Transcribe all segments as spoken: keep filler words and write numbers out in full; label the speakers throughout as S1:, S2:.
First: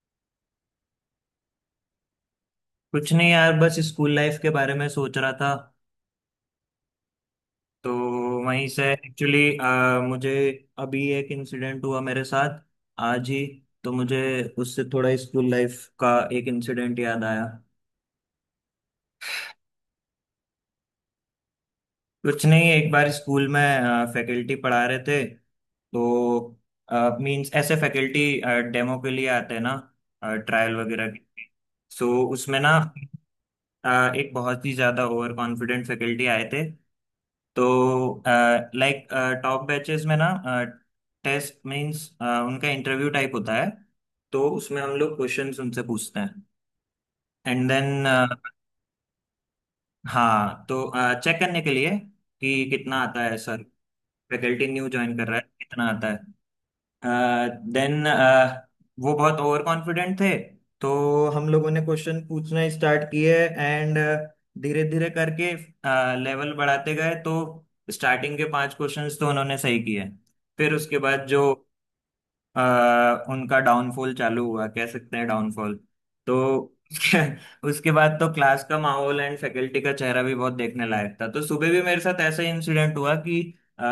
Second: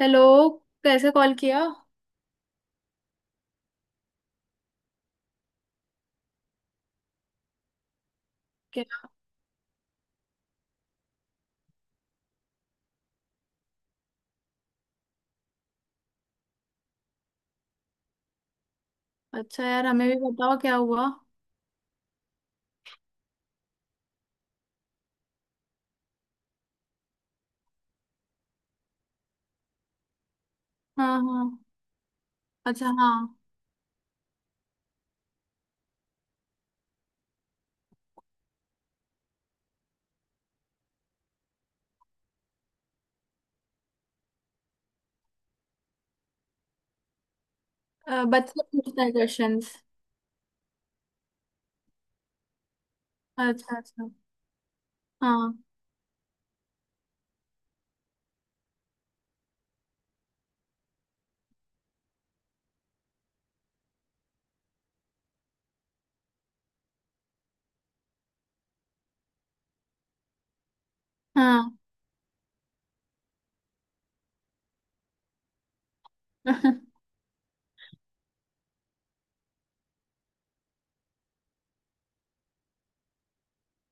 S1: Hello. कैसे call किया?
S2: कुछ नहीं यार, बस स्कूल लाइफ के बारे में सोच रहा था। तो वहीं से
S1: क्या?
S2: एक्चुअली मुझे अभी एक इंसिडेंट हुआ मेरे साथ आज ही। तो मुझे उससे थोड़ा स्कूल लाइफ का एक इंसिडेंट याद आया।
S1: अच्छा यार, हमें भी बताओ क्या हुआ।
S2: कुछ नहीं, एक बार स्कूल में फैकल्टी पढ़ा रहे थे। तो मींस ऐसे फैकल्टी डेमो के लिए आते हैं ना, ट्रायल वगैरह के
S1: हाँ,
S2: लिए।
S1: हाँ।
S2: सो उसमें ना,
S1: अच्छा, हाँ।
S2: अ, एक बहुत ही ज्यादा ओवर कॉन्फिडेंट फैकल्टी आए थे। तो लाइक टॉप बैचेस में ना टेस्ट मींस उनका इंटरव्यू टाइप होता है। तो उसमें हम लोग क्वेश्चंस उनसे पूछते हैं एंड देन।
S1: अ, बच्चा पूछता है क्वेश्चंस?
S2: हाँ तो चेक करने के लिए कि कितना आता है सर,
S1: अच्छा, अच्छा।
S2: फैकल्टी न्यू ज्वाइन कर रहा है,
S1: हाँ।
S2: कितना आता है। देन वो बहुत ओवर कॉन्फिडेंट थे। तो हम लोगों ने क्वेश्चन पूछना स्टार्ट किए एंड धीरे धीरे करके लेवल बढ़ाते गए। तो स्टार्टिंग के पांच क्वेश्चंस तो उन्होंने सही किए। फिर उसके बाद जो
S1: हाँ।
S2: अ, उनका डाउनफॉल चालू हुआ, कह सकते हैं डाउनफॉल। तो उसके उसके बाद तो क्लास का माहौल एंड फैकल्टी का चेहरा भी बहुत देखने लायक था। तो सुबह भी मेरे साथ ऐसा ही इंसिडेंट हुआ कि अ,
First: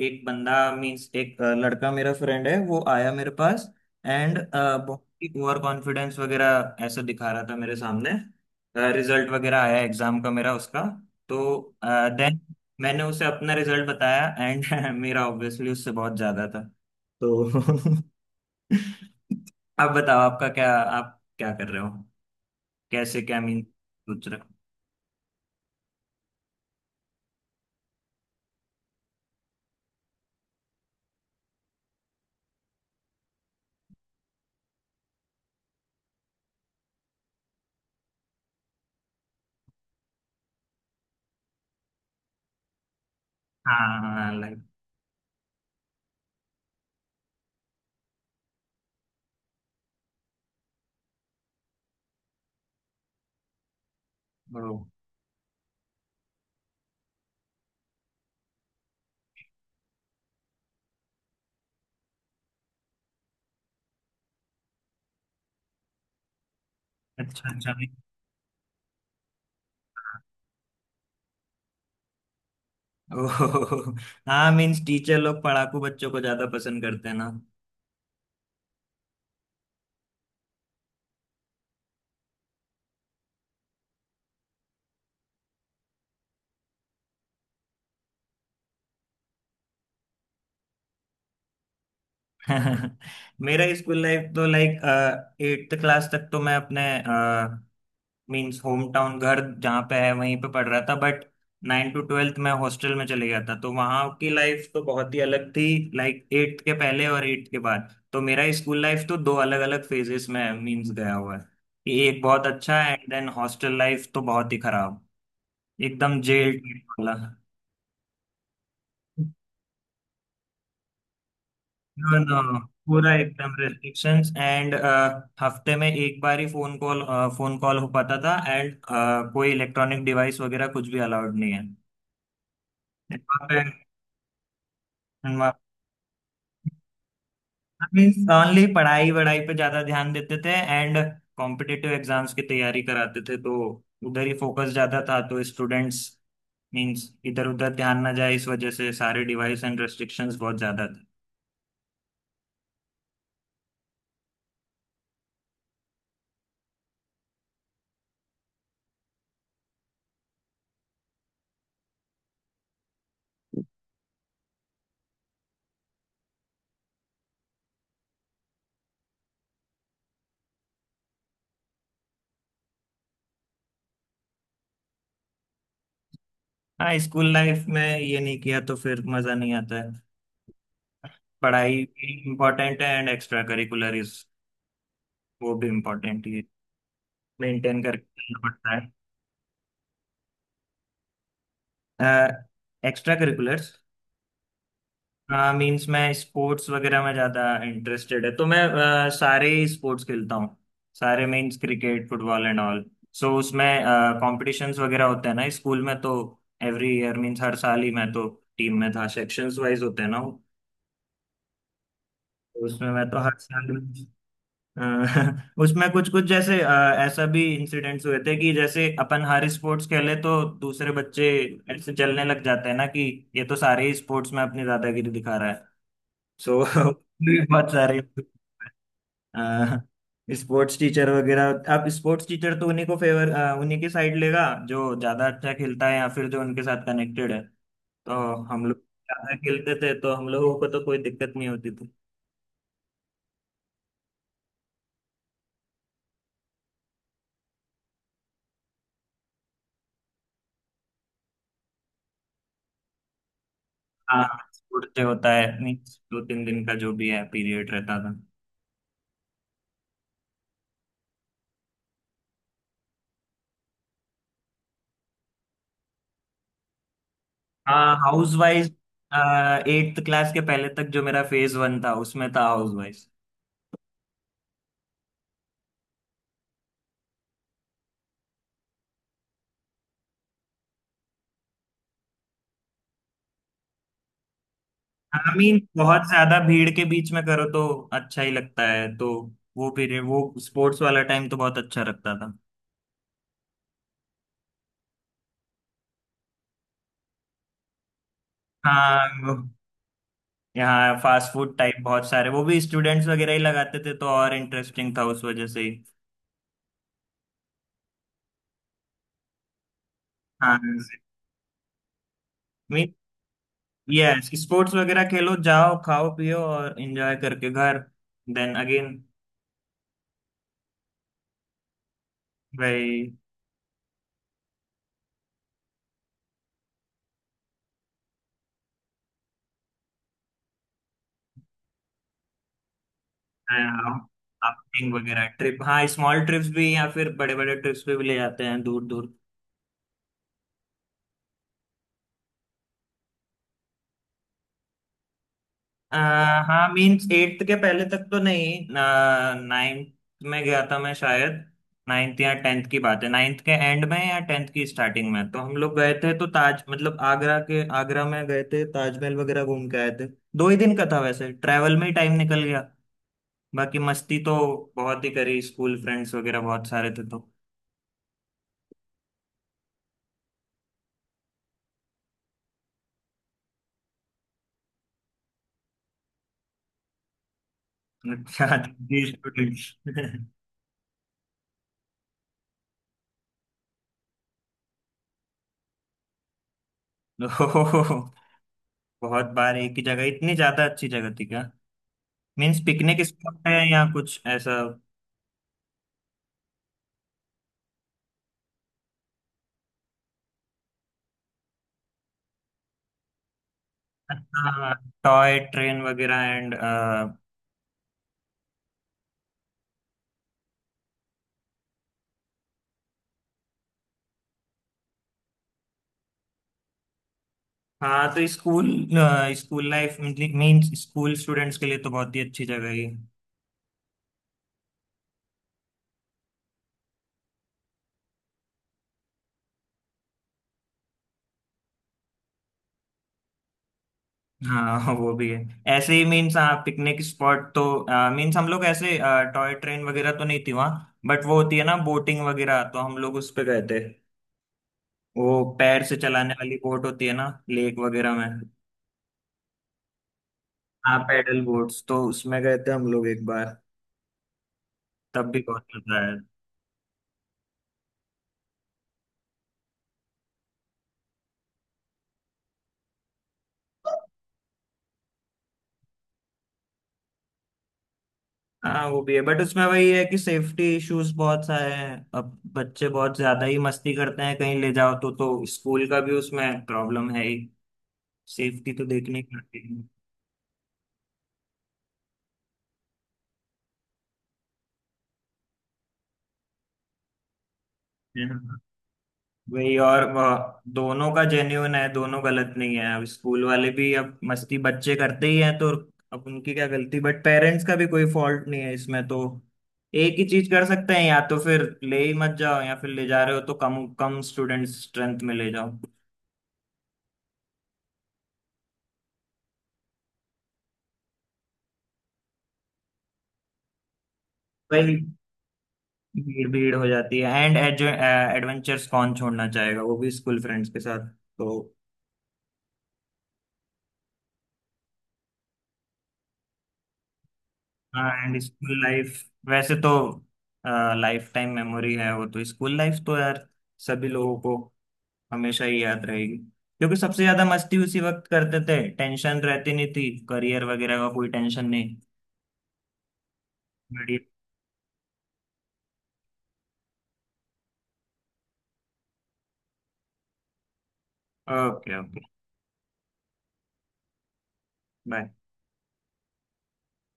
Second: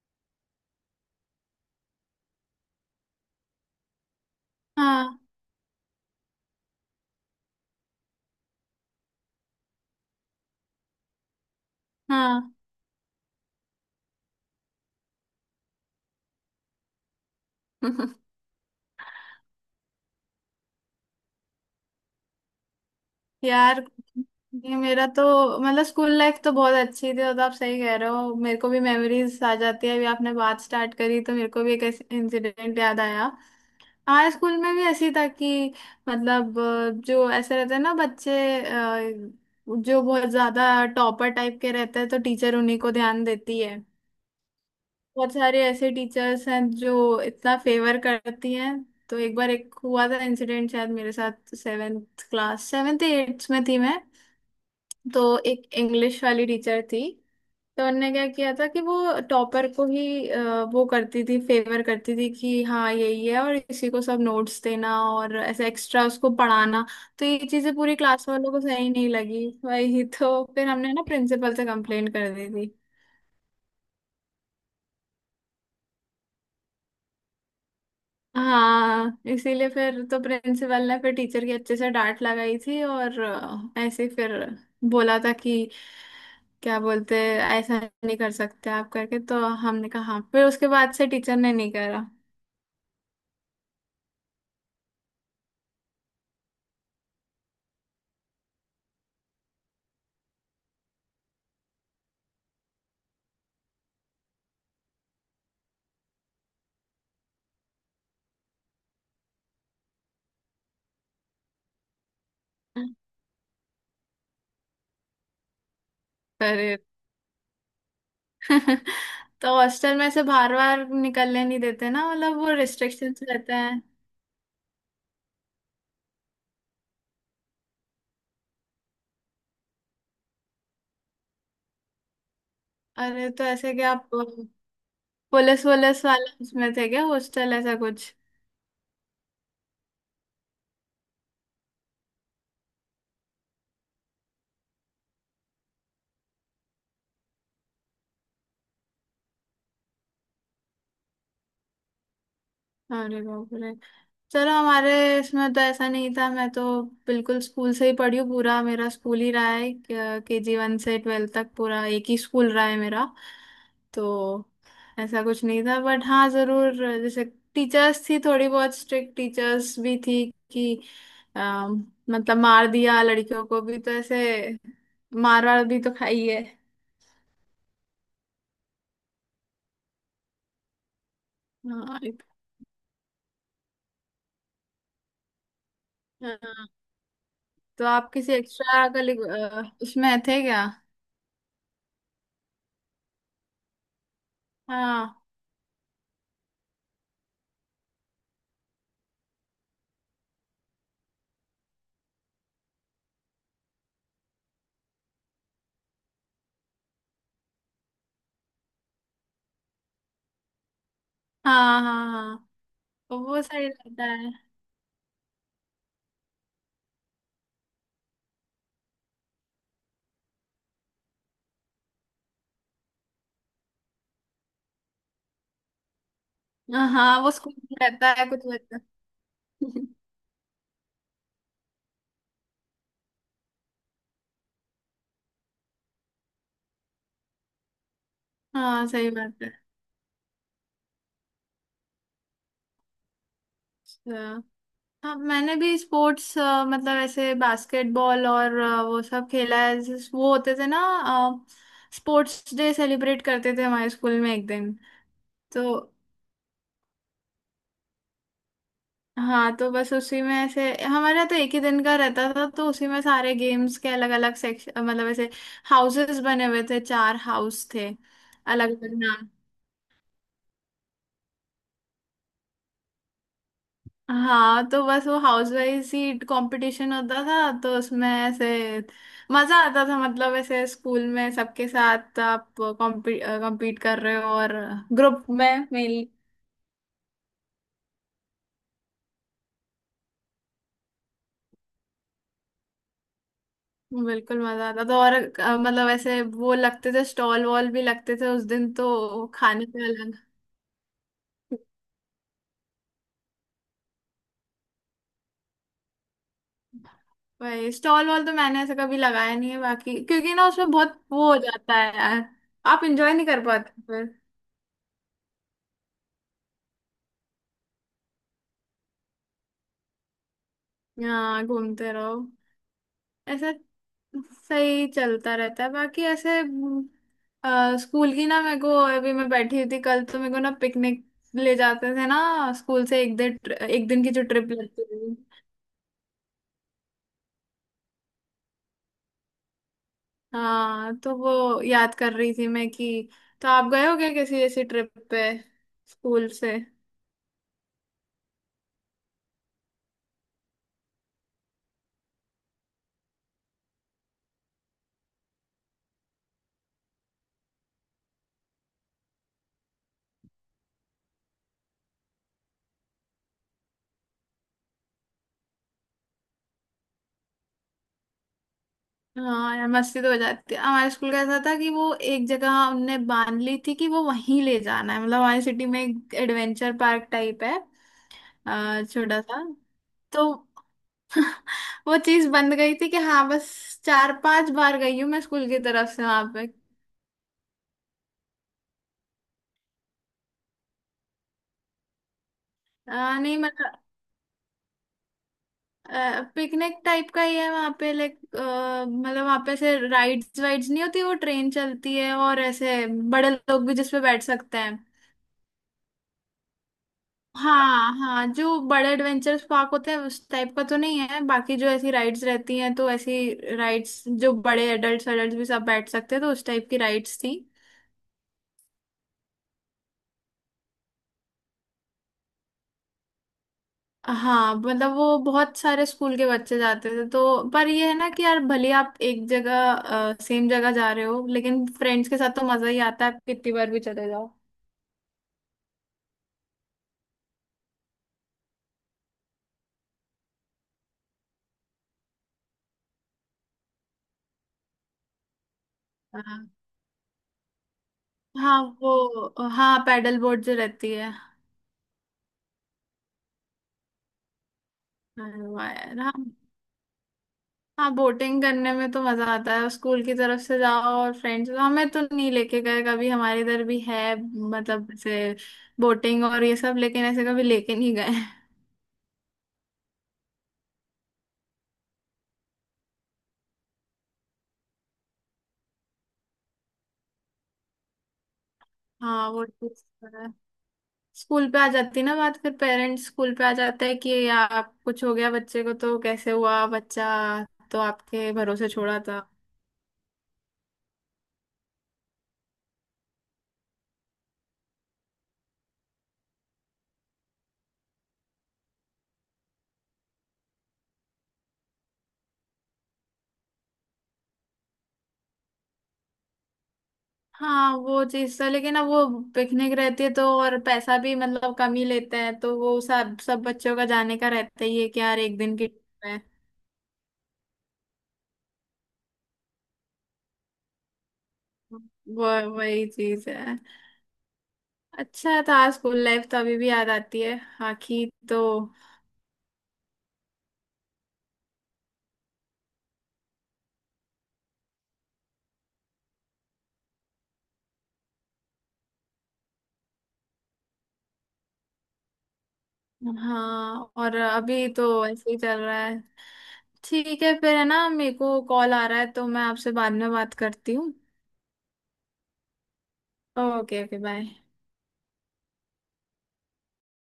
S2: एक बंदा मीन्स एक अ, लड़का मेरा फ्रेंड है, वो आया मेरे पास एंड बहुत
S1: हाँ।
S2: ही ओवर कॉन्फिडेंस वगैरह ऐसा दिखा रहा था मेरे सामने। रिजल्ट वगैरह आया एग्जाम का, मेरा उसका। तो देन
S1: हाँ।
S2: मैंने उसे अपना रिजल्ट बताया एंड मेरा ऑब्वियसली उससे बहुत ज्यादा था। तो अब बताओ आपका क्या, आप क्या कर रहे हो, कैसे क्या मीन
S1: यार,
S2: सोच रहे हो।
S1: ये मेरा तो मतलब स्कूल लाइफ तो बहुत अच्छी थी। और तो आप सही कह रहे हो, मेरे को भी मेमोरीज आ जाती है। अभी आपने बात स्टार्ट करी तो मेरे को भी एक इंसिडेंट याद आया। हाँ, स्कूल में भी ऐसी था कि मतलब अ, जो ऐसे रहते हैं ना बच्चे, अ, जो बहुत ज्यादा टॉपर टाइप के रहते हैं तो टीचर उन्हीं को ध्यान देती है।
S2: हाँ, लाइक,
S1: बहुत सारे ऐसे टीचर्स हैं जो इतना फेवर करती हैं। तो एक बार एक हुआ था इंसिडेंट, शायद मेरे साथ सेवेंथ क्लास, सेवेंथ एट्थ में थी मैं।
S2: ओ,
S1: तो एक इंग्लिश वाली टीचर थी। तो उनने क्या किया था कि वो टॉपर को ही अ, वो करती थी, फेवर करती थी कि हाँ यही है और इसी को सब नोट्स देना और ऐसा एक्स्ट्रा उसको पढ़ाना। तो ये
S2: अच्छा अच्छा।
S1: चीजें पूरी क्लास वालों को सही नहीं लगी, वही तो फिर हमने ना प्रिंसिपल से कंप्लेंट कर दी थी।
S2: ओह, हाँ मीन्स टीचर लोग पढ़ाकू बच्चों को ज्यादा पसंद करते हैं ना।
S1: हाँ, इसीलिए फिर तो प्रिंसिपल ने फिर टीचर की अच्छे से डांट लगाई थी और अ, ऐसे ही फिर बोला था कि क्या बोलते, ऐसा नहीं कर सकते आप करके, तो हमने कहा हाँ। फिर उसके बाद से टीचर ने नहीं करा।
S2: मेरा स्कूल लाइफ तो लाइक एट्थ क्लास तक तो मैं अपने मीन्स होम टाउन घर जहाँ पे है वहीं पे पढ़ रहा था। बट नाइन टू ट्वेल्थ मैं हॉस्टल में चले गया था। तो वहाँ की लाइफ तो बहुत ही अलग थी। लाइक एट्थ के पहले और एट्थ के बाद तो मेरा स्कूल लाइफ तो दो अलग अलग फेजेस में मीन्स गया हुआ है कि एक बहुत अच्छा है एंड देन हॉस्टल लाइफ तो बहुत ही खराब, एकदम जेल
S1: अरे!
S2: वाला।
S1: तो हॉस्टल में से बाहर बाहर निकलने नहीं देते ना,
S2: नो
S1: मतलब वो
S2: नो, पूरा
S1: रिस्ट्रिक्शंस रहते
S2: एकदम
S1: हैं।
S2: रेस्ट्रिक्शंस एंड हफ्ते में एक बार ही फोन कॉल फोन कॉल हो पाता था। एंड कोई इलेक्ट्रॉनिक डिवाइस वगैरह कुछ भी अलाउड नहीं
S1: अरे, तो ऐसे
S2: है।
S1: क्या आप पुलिस वुलिस वाले उसमें थे क्या, हॉस्टल ऐसा कुछ?
S2: मीन्स ओनली पढ़ाई वढ़ाई पे ज्यादा ध्यान देते थे एंड कॉम्पिटिटिव एग्जाम्स की तैयारी कराते थे। तो उधर ही फोकस ज्यादा था। तो स्टूडेंट्स मीन्स इधर उधर ध्यान ना जाए इस वजह से सारे डिवाइस एंड रेस्ट्रिक्शंस बहुत ज्यादा थे।
S1: अरे बाप रे। चलो, हमारे इसमें तो ऐसा नहीं था, मैं तो बिल्कुल स्कूल से ही पढ़ी हूँ, पूरा मेरा स्कूल ही रहा है। के जी वन से ट्वेल्थ तक पूरा एक ही स्कूल रहा है मेरा। तो ऐसा कुछ नहीं था बट हाँ ज़रूर, जैसे टीचर्स थी, थोड़ी बहुत स्ट्रिक्ट टीचर्स भी थी कि अम, मतलब मार दिया लड़कियों को भी, तो ऐसे मार वार भी तो खाई है।
S2: हाँ, स्कूल लाइफ में ये नहीं किया तो फिर मजा नहीं आता है। पढ़ाई
S1: हाँ।
S2: भी इम्पोर्टेंट है एंड एक्स्ट्रा करिकुलर इज, वो भी इम्पोर्टेंट ही,
S1: हाँ।
S2: मेंटेन
S1: तो आप
S2: करके
S1: किसी
S2: चलना पड़ता
S1: एक्स्ट्रा उसमें थे क्या?
S2: है। एक्स्ट्रा करिकुलर्स,
S1: हाँ,
S2: हाँ मीन्स मैं स्पोर्ट्स वगैरह में ज़्यादा इंटरेस्टेड है। तो मैं अ, सारे ही स्पोर्ट्स खेलता हूँ। सारे means cricket football and all. So उसमें कॉम्पिटिशन्स वगैरह होते हैं ना स्कूल में। तो एवरी ईयर मीन्स हर साल ही मैं तो टीम में था। सेक्शंस वाइज होते हैं ना वो।
S1: हाँ, हाँ। हाँ,
S2: तो उसमें मैं तो हर
S1: वो सही
S2: साल
S1: रहता है।
S2: अ, उसमें कुछ कुछ जैसे, अ, ऐसा भी इंसिडेंट्स हुए थे कि जैसे अपन हर स्पोर्ट्स खेले तो दूसरे बच्चे ऐसे जलने लग जाते हैं ना कि ये तो सारे ही स्पोर्ट्स में अपनी दादागिरी दिखा। सो
S1: हाँ, हाँ। वो स्कूल
S2: बहुत सारे
S1: रहता है कुछ बच्चा।
S2: स्पोर्ट्स टीचर वगैरह, अब स्पोर्ट्स टीचर तो उन्हीं को फेवर, उन्हीं की साइड लेगा जो ज्यादा अच्छा खेलता है या फिर जो उनके साथ कनेक्टेड है। तो हम लोग
S1: हाँ, सही
S2: ज्यादा
S1: बात है।
S2: खेलते थे तो हम लोगों को तो कोई दिक्कत नहीं होती थी।
S1: अच्छा। हाँ, मैंने भी स्पोर्ट्स मतलब ऐसे बास्केटबॉल और अ, वो सब खेला है जिस- वो होते थे ना स्पोर्ट्स डे, सेलिब्रेट करते थे हमारे स्कूल
S2: हाँ,
S1: में एक दिन।
S2: स्पोर्ट्स डे होता है
S1: तो
S2: नहीं, दो तीन दिन का जो भी है पीरियड रहता था।
S1: हाँ, तो बस उसी में ऐसे हमारा तो एक ही दिन का रहता था, तो उसी में सारे गेम्स के अलग अलग सेक्शन मतलब ऐसे हाउसेस बने हुए थे, चार हाउस थे
S2: हाँ, हाउस वाइज,
S1: अलग अलग।
S2: एट्थ क्लास के पहले तक जो मेरा फेज वन था उसमें था हाउस वाइज।
S1: हाँ, तो बस वो हाउस वाइज ही कंपटीशन होता था। तो उसमें ऐसे मजा आता था, मतलब ऐसे स्कूल में सबके साथ आप कॉम्पीट कर रहे हो और ग्रुप
S2: आई मीन
S1: में
S2: बहुत
S1: मेनली।
S2: ज्यादा भीड़ के बीच में करो तो अच्छा ही लगता है। तो वो पीरियड वो स्पोर्ट्स वाला टाइम तो बहुत अच्छा लगता था।
S1: बिल्कुल मजा आता था, और अ, मतलब ऐसे वो लगते थे स्टॉल वॉल भी लगते थे उस दिन
S2: हाँ
S1: तो,
S2: वो,
S1: खाने पे अलग।
S2: यहाँ फास्ट फूड टाइप बहुत सारे वो भी स्टूडेंट्स वगैरह ही लगाते थे। तो और इंटरेस्टिंग था उस वजह से ही।
S1: भाई स्टॉल वॉल तो मैंने ऐसे कभी लगाया नहीं है बाकी, क्योंकि ना
S2: हाँ
S1: उसमें बहुत वो हो जाता है यार, आप
S2: मीन,
S1: इंजॉय नहीं कर पाते फिर।
S2: यस स्पोर्ट्स वगैरह खेलो, जाओ खाओ पियो और एंजॉय करके घर, देन अगेन
S1: हाँ, घूमते रहो।
S2: भाई।
S1: ऐसा सही चलता रहता है बाकी ऐसे हम्म, अ, स्कूल की ना मेरे को, अभी मैं बैठी हुई थी कल तो मेरे को ना पिकनिक ले जाते थे ना स्कूल से, एक दिन, एक दिन की जो ट्रिप लगती
S2: आउटिंग
S1: थी।
S2: वगैरह ट्रिप, हाँ स्मॉल ट्रिप्स भी या फिर बड़े बड़े ट्रिप्स पे भी ले जाते हैं दूर दूर।
S1: हाँ तो वो याद कर रही थी मैं कि तो आप गए हो क्या किसी ऐसी ट्रिप पे
S2: अ,
S1: स्कूल से?
S2: हाँ मीन्स एट्थ के पहले तक तो नहीं, नाइन्थ में गया था मैं शायद। नाइन्थ या टेंथ की बात है, नाइन्थ के एंड में या टेंथ की स्टार्टिंग में तो हम लोग गए थे। तो ताज मतलब आगरा के, आगरा में गए थे, ताजमहल वगैरह घूम के आए थे। दो ही दिन का था, वैसे ट्रैवल में ही टाइम निकल गया, बाकी मस्ती तो बहुत ही करी, स्कूल फ्रेंड्स वगैरह बहुत सारे थे तो
S1: हाँ यार, मस्ती तो हो जाती है। हमारे स्कूल का ऐसा था कि वो एक जगह हमने बांध ली थी कि वो वहीं ले जाना है, मतलब हमारी सिटी में एक एडवेंचर पार्क टाइप है,
S2: अच्छा,
S1: अ, छोटा सा।
S2: स्टूडेंट्स,
S1: तो वो चीज बंद गई थी कि हाँ बस, चार पांच बार गई हूँ मैं स्कूल की तरफ से वहां पे।
S2: ओहो, बहुत बार एक ही जगह, इतनी ज्यादा अच्छी जगह थी क्या? मीन्स पिकनिक
S1: आ, नहीं
S2: स्पॉट है
S1: मतलब
S2: या कुछ ऐसा?
S1: पिकनिक टाइप का ही है वहां पे, लाइक मतलब वहां पे ऐसे राइड्स वाइड्स नहीं होती, वो ट्रेन चलती है और ऐसे बड़े लोग भी जिसपे बैठ सकते
S2: हाँ,
S1: हैं।
S2: टॉय ट्रेन वगैरह एंड,
S1: हाँ, हाँ, जो बड़े एडवेंचर्स पार्क होते हैं उस टाइप का तो नहीं है, बाकी जो ऐसी राइड्स रहती हैं, तो ऐसी राइड्स जो बड़े एडल्ट्स, एडल्ट्स भी सब बैठ सकते हैं, तो उस टाइप की राइड्स थी।
S2: हाँ तो school school life means school students के लिए तो बहुत ही अच्छी जगह है ये।
S1: हाँ मतलब वो बहुत सारे स्कूल के बच्चे जाते थे तो, पर ये है ना कि यार भले आप एक जगह सेम जगह जा रहे हो लेकिन फ्रेंड्स के साथ तो मजा ही आता है, आप कितनी बार भी चले जाओ।
S2: हाँ वो भी है, ऐसे ही मीन्स, हाँ पिकनिक स्पॉट तो मीन्स हम लोग ऐसे, टॉय ट्रेन वगैरह तो नहीं थी वहाँ, बट वो होती है ना बोटिंग वगैरह, तो हम लोग उस पे गए थे। वो पैर से चलाने
S1: हाँ।
S2: वाली बोट होती है ना लेक वगैरह में।
S1: हाँ, वो हाँ, पैडल बोट जो रहती
S2: हाँ
S1: है।
S2: पैडल बोट्स, तो उसमें गए थे हम लोग एक बार, तब भी
S1: अरे
S2: बहुत
S1: वाह
S2: मजा
S1: यार। हाँ।
S2: आया।
S1: हाँ, बोटिंग करने में तो मजा आता है, स्कूल की तरफ से जाओ और फ्रेंड्स, हमें तो नहीं लेके गए कभी, हमारे इधर भी है मतलब ऐसे बोटिंग और ये सब, लेकिन ऐसे कभी लेके नहीं गए।
S2: हाँ वो भी है, बट उसमें वही है कि सेफ्टी इश्यूज बहुत सारे हैं, अब बच्चे बहुत ज्यादा ही मस्ती करते हैं कहीं ले जाओ तो तो स्कूल का भी उसमें प्रॉब्लम है ही, सेफ्टी तो देखने
S1: हाँ,
S2: की
S1: वो
S2: आती
S1: स्कूल पे आ जाती ना बात, फिर पेरेंट्स स्कूल पे आ जाता है कि या आप कुछ हो गया बच्चे को तो कैसे हुआ बच्चा, तो
S2: है।
S1: आपके
S2: हाँ।
S1: भरोसे छोड़ा था।
S2: वही और वह दोनों का जेन्यून है, दोनों गलत नहीं है। अब स्कूल वाले भी, अब मस्ती बच्चे करते ही हैं तो अब उनकी क्या गलती, बट पेरेंट्स का भी कोई फॉल्ट नहीं है इसमें। तो एक ही चीज कर सकते हैं, या तो फिर ले ही मत जाओ, या फिर ले जा रहे हो तो कम कम स्टूडेंट स्ट्रेंथ में ले जाओ।
S1: हाँ, वो चीज तो, लेकिन अब वो पिकनिक रहती है तो, और पैसा भी मतलब कम ही लेते हैं, तो वो सब, सब बच्चों का जाने का रहता ही है
S2: वही,
S1: कि यार एक दिन की trip है।
S2: भीड़ भीड़ हो जाती है एंड एडवेंचर्स कौन छोड़ना चाहेगा, वो भी स्कूल फ्रेंड्स के साथ तो।
S1: वो वही चीज है। अच्छा था स्कूल लाइफ, तो अभी भी याद आती है
S2: हाँ
S1: आखिर
S2: एंड
S1: तो।
S2: स्कूल लाइफ वैसे तो लाइफ टाइम मेमोरी है, वो तो स्कूल लाइफ तो यार सभी लोगों को हमेशा ही याद रहेगी, क्योंकि सबसे ज्यादा मस्ती उसी वक्त करते थे, टेंशन रहती नहीं थी, करियर वगैरह का कोई टेंशन नहीं।
S1: हाँ, और
S2: बढ़िया,
S1: अभी तो ऐसे ही चल रहा है। ठीक है फिर, है ना? मेरे को कॉल आ रहा है, तो मैं आपसे बाद में बात करती हूँ।
S2: Okay okay
S1: okay, okay. Bye.
S2: Bye.